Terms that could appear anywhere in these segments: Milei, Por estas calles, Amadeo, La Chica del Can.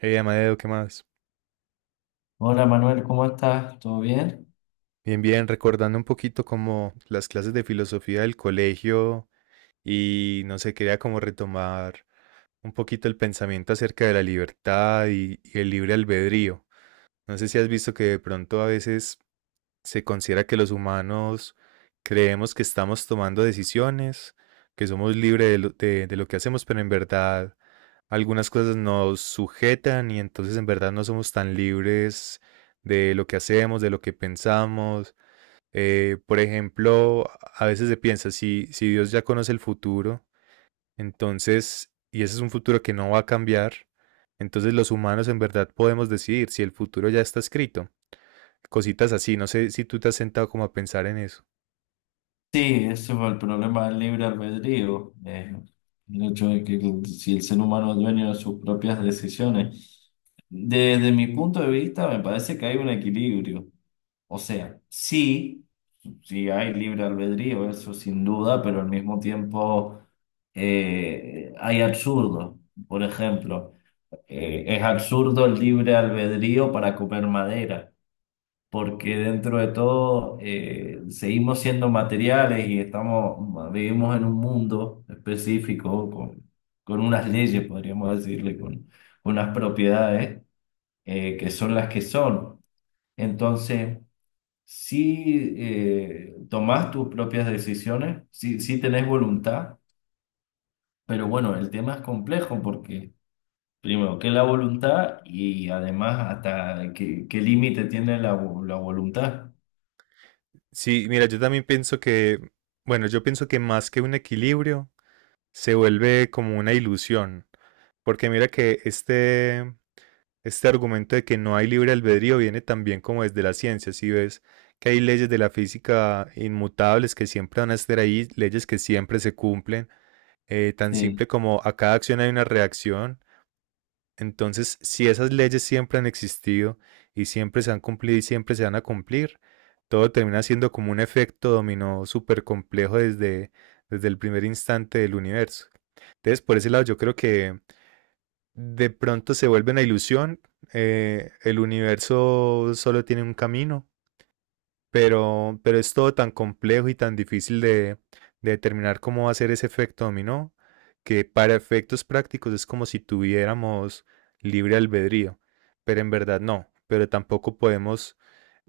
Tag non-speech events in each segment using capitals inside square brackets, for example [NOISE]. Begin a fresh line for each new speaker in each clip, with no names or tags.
Hey, Amadeo, ¿qué más?
Hola Manuel, ¿cómo estás? ¿Todo bien?
Bien, bien, recordando un poquito como las clases de filosofía del colegio y no sé, quería como retomar un poquito el pensamiento acerca de la libertad y el libre albedrío. No sé si has visto que de pronto a veces se considera que los humanos creemos que estamos tomando decisiones, que somos libres de lo que hacemos, pero en verdad algunas cosas nos sujetan y entonces en verdad no somos tan libres de lo que hacemos, de lo que pensamos. Por ejemplo, a veces se piensa, si Dios ya conoce el futuro, entonces, y ese es un futuro que no va a cambiar, entonces los humanos en verdad podemos decidir si el futuro ya está escrito. Cositas así. No sé si tú te has sentado como a pensar en eso.
Sí, ese fue el problema del libre albedrío, el hecho de que si el ser humano es dueño de sus propias decisiones. Desde mi punto de vista, me parece que hay un equilibrio. O sea, sí, sí hay libre albedrío, eso sin duda, pero al mismo tiempo hay absurdo. Por ejemplo, es absurdo el libre albedrío para comer madera. Porque dentro de todo seguimos siendo materiales y vivimos en un mundo específico con unas leyes, podríamos decirle, con unas propiedades que son las que son. Entonces, si tomás tus propias decisiones, si tenés voluntad, pero bueno, el tema es complejo porque... Primero, ¿qué es la voluntad? Y además, qué límite tiene la voluntad.
Sí, mira, yo también pienso que, bueno, yo pienso que más que un equilibrio, se vuelve como una ilusión. Porque mira que este argumento de que no hay libre albedrío viene también como desde la ciencia. Si ves que hay leyes de la física inmutables que siempre van a estar ahí, leyes que siempre se cumplen, tan
Sí.
simple como a cada acción hay una reacción. Entonces, si esas leyes siempre han existido y siempre se han cumplido y siempre se van a cumplir, todo termina siendo como un efecto dominó súper complejo desde el primer instante del universo. Entonces, por ese lado, yo creo que de pronto se vuelve una ilusión. El universo solo tiene un camino, pero es todo tan complejo y tan difícil de determinar cómo va a ser ese efecto dominó, que para efectos prácticos es como si tuviéramos libre albedrío, pero en verdad no, pero tampoco podemos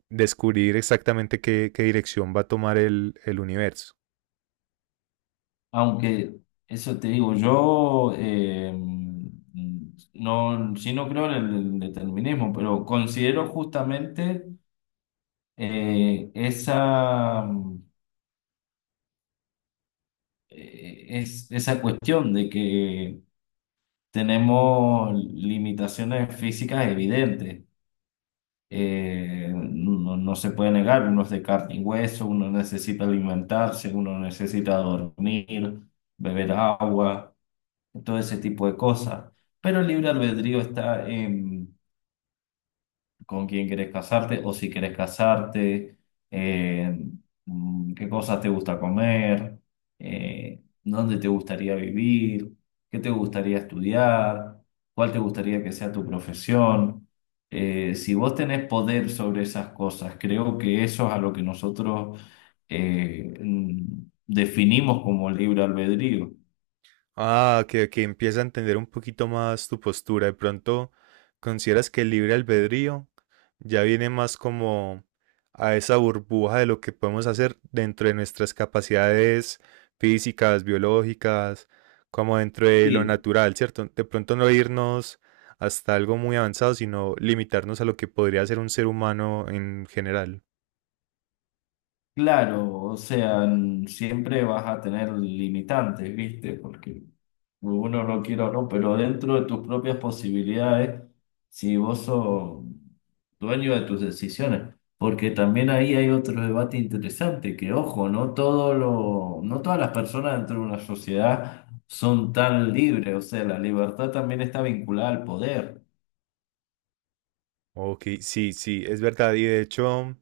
descubrir exactamente qué dirección va a tomar el universo.
Aunque eso te digo, yo no, sí no creo en el determinismo, pero considero justamente eh, esa, esa cuestión de que tenemos limitaciones físicas evidentes. No se puede negar, uno es de carne y hueso, uno necesita alimentarse, uno necesita dormir, beber agua. Todo ese tipo de cosas. Pero el libre albedrío está en con quién querés casarte o si querés casarte, en qué cosas te gusta comer, dónde te gustaría vivir, qué te gustaría estudiar, cuál te gustaría que sea tu profesión. Si vos tenés poder sobre esas cosas, creo que eso es a lo que nosotros definimos como libre albedrío.
Ah, que empieza a entender un poquito más tu postura. De pronto, ¿consideras que el libre albedrío ya viene más como a esa burbuja de lo que podemos hacer dentro de nuestras capacidades físicas, biológicas, como dentro de lo
Sí.
natural, cierto? De pronto no irnos hasta algo muy avanzado, sino limitarnos a lo que podría ser un ser humano en general.
Claro, o sea, siempre vas a tener limitantes, ¿viste? Porque uno lo quiere o no, pero dentro de tus propias posibilidades, si vos sos dueño de tus decisiones, porque también ahí hay otro debate interesante, que ojo, no todas las personas dentro de una sociedad son tan libres, o sea, la libertad también está vinculada al poder,
Ok, sí, sí, es verdad. Y de hecho,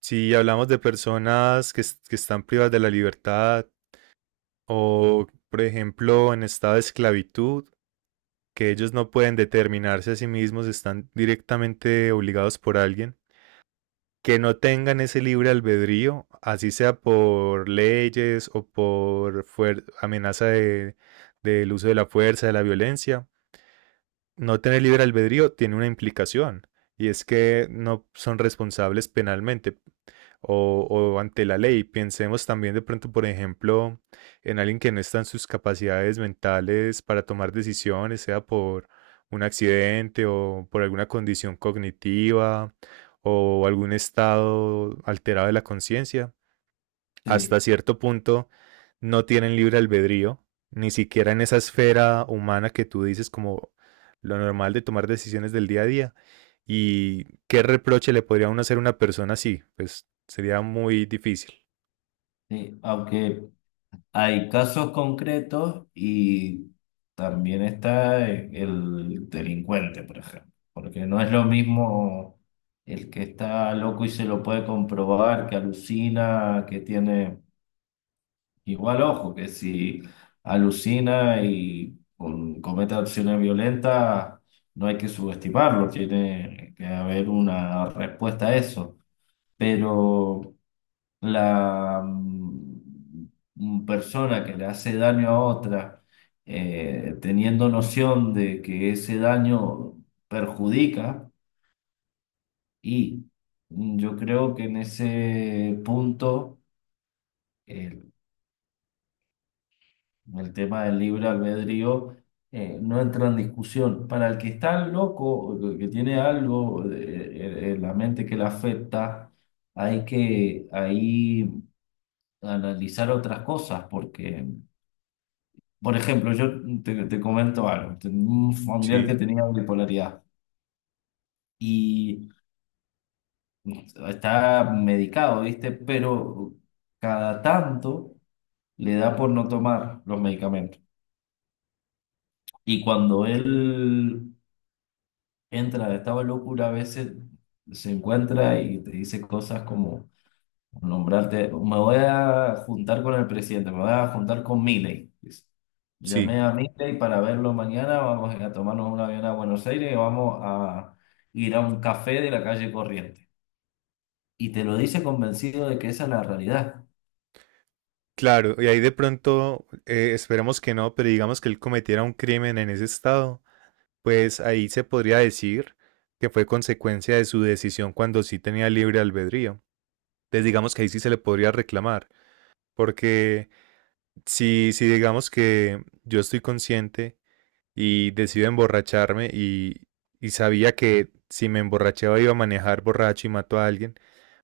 si hablamos de personas que están privadas de la libertad o, por ejemplo, en estado de esclavitud, que ellos no pueden determinarse a sí mismos, están directamente obligados por alguien, que no tengan ese libre albedrío, así sea por leyes o amenaza del uso de la fuerza, de la violencia. No tener libre albedrío tiene una implicación y es que no son responsables penalmente o ante la ley. Pensemos también de pronto, por ejemplo, en alguien que no está en sus capacidades mentales para tomar decisiones, sea por un accidente o por alguna condición cognitiva o algún estado alterado de la conciencia. Hasta
sí,
cierto punto no tienen libre albedrío, ni siquiera en esa esfera humana que tú dices como lo normal de tomar decisiones del día a día. ¿Y qué reproche le podría uno hacer a una persona así? Pues sería muy difícil.
sí, aunque hay casos concretos y también está el delincuente, por ejemplo, porque no es lo mismo el que está loco y se lo puede comprobar, que alucina, que tiene igual ojo, que si alucina y comete acciones violentas, no hay que subestimarlo, tiene que haber una respuesta a eso, pero la persona que le hace daño a otra, teniendo noción de que ese daño perjudica y, yo creo que en ese punto el, el tema del libre albedrío no entra en discusión. Para el que está loco, o el que tiene algo en la mente que le afecta, hay que ahí analizar otras cosas porque... Por ejemplo, yo te comento algo. Tengo un familiar que
Sí,
tenía bipolaridad y está medicado, ¿viste? Pero cada tanto le da por no tomar los medicamentos. Y cuando él entra de estado de locura, a veces se encuentra y te dice cosas como... Nombrarte, me voy a juntar con el presidente, me voy a juntar con Milei. Dice.
sí.
Llamé a Milei para verlo mañana, vamos a tomarnos un avión a Buenos Aires y vamos a ir a un café de la calle Corriente. Y te lo dice convencido de que esa es la realidad.
Claro, y ahí de pronto, esperemos que no, pero digamos que él cometiera un crimen en ese estado, pues ahí se podría decir que fue consecuencia de su decisión cuando sí tenía libre albedrío. Entonces digamos que ahí sí se le podría reclamar. Porque si digamos que yo estoy consciente y decido emborracharme y sabía que si me emborrachaba iba a manejar borracho y mato a alguien,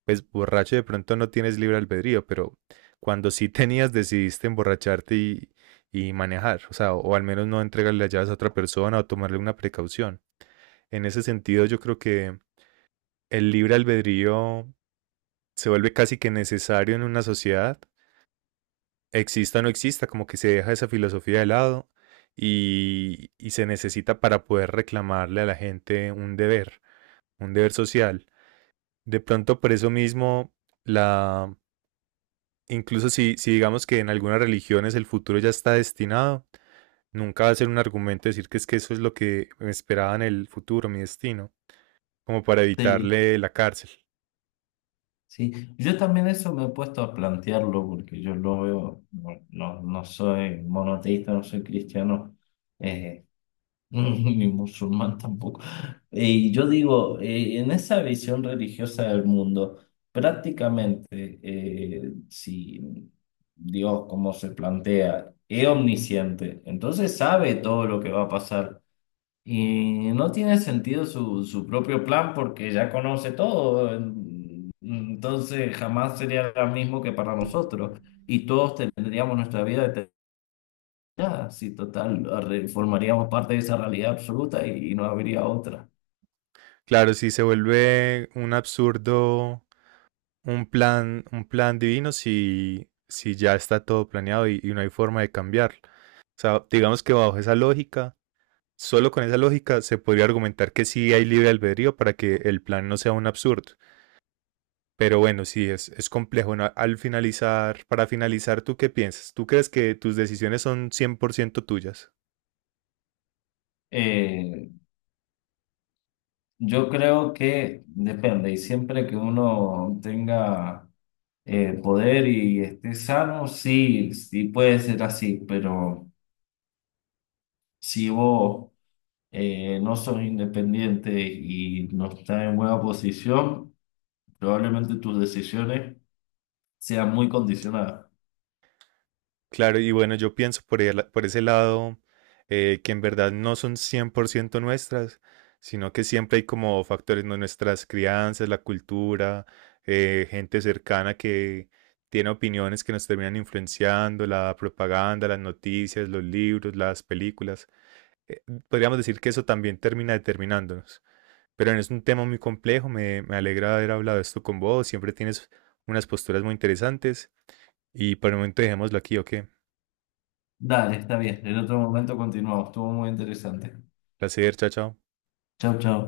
pues borracho de pronto no tienes libre albedrío, pero cuando sí [LAUGHS] tenías decidiste emborracharte y manejar, o sea, o al menos no entregarle las llaves a otra persona o tomarle una precaución. En ese sentido yo creo que el libre albedrío se vuelve casi que necesario en una sociedad, exista o no exista, como que se deja esa filosofía de lado y se necesita para poder reclamarle a la gente un deber social. De pronto por eso mismo, la, incluso si digamos que en algunas religiones el futuro ya está destinado, nunca va a ser un argumento decir que es que eso es lo que me esperaba en el futuro, mi destino, como para
Sí,
evitarle la cárcel.
sí. Yo también eso me he puesto a plantearlo porque yo lo veo, no, no soy monoteísta, no soy cristiano. Eh, [LAUGHS] Ni musulmán tampoco. Y yo digo, en esa visión religiosa del mundo, prácticamente, si Dios, como se plantea, es omnisciente, entonces sabe todo lo que va a pasar. Y no tiene sentido su propio plan porque ya conoce todo. Entonces jamás sería lo mismo que para nosotros. Y todos tendríamos nuestra vida ya, sí, total, formaríamos parte de esa realidad absoluta y no habría otra.
Claro, si se vuelve un absurdo un plan divino si ya está todo planeado y no hay forma de cambiarlo. O sea, digamos que bajo esa lógica, solo con esa lógica se podría argumentar que sí hay libre albedrío para que el plan no sea un absurdo. Pero bueno, sí, es complejo, ¿no? Para finalizar, ¿tú qué piensas? ¿Tú crees que tus decisiones son 100% tuyas?
Eh, yo creo que depende, y siempre que uno tenga poder y esté sano, sí, sí puede ser así, pero si vos no sos independiente y no estás en buena posición, probablemente tus decisiones sean muy condicionadas.
Claro, y bueno, yo pienso por ese lado, que en verdad no son 100% nuestras, sino que siempre hay como factores, ¿no? Nuestras crianzas, la cultura, gente cercana que tiene opiniones que nos terminan influenciando, la propaganda, las noticias, los libros, las películas. Eh, Podríamos decir que eso también termina determinándonos. Pero es un tema muy complejo, me alegra haber hablado esto con vos, siempre tienes unas posturas muy interesantes y por el momento dejémoslo aquí, ¿ok?
Dale, está bien, en otro momento continuamos, estuvo muy interesante.
Placer, chao, chao.
Chao, chao.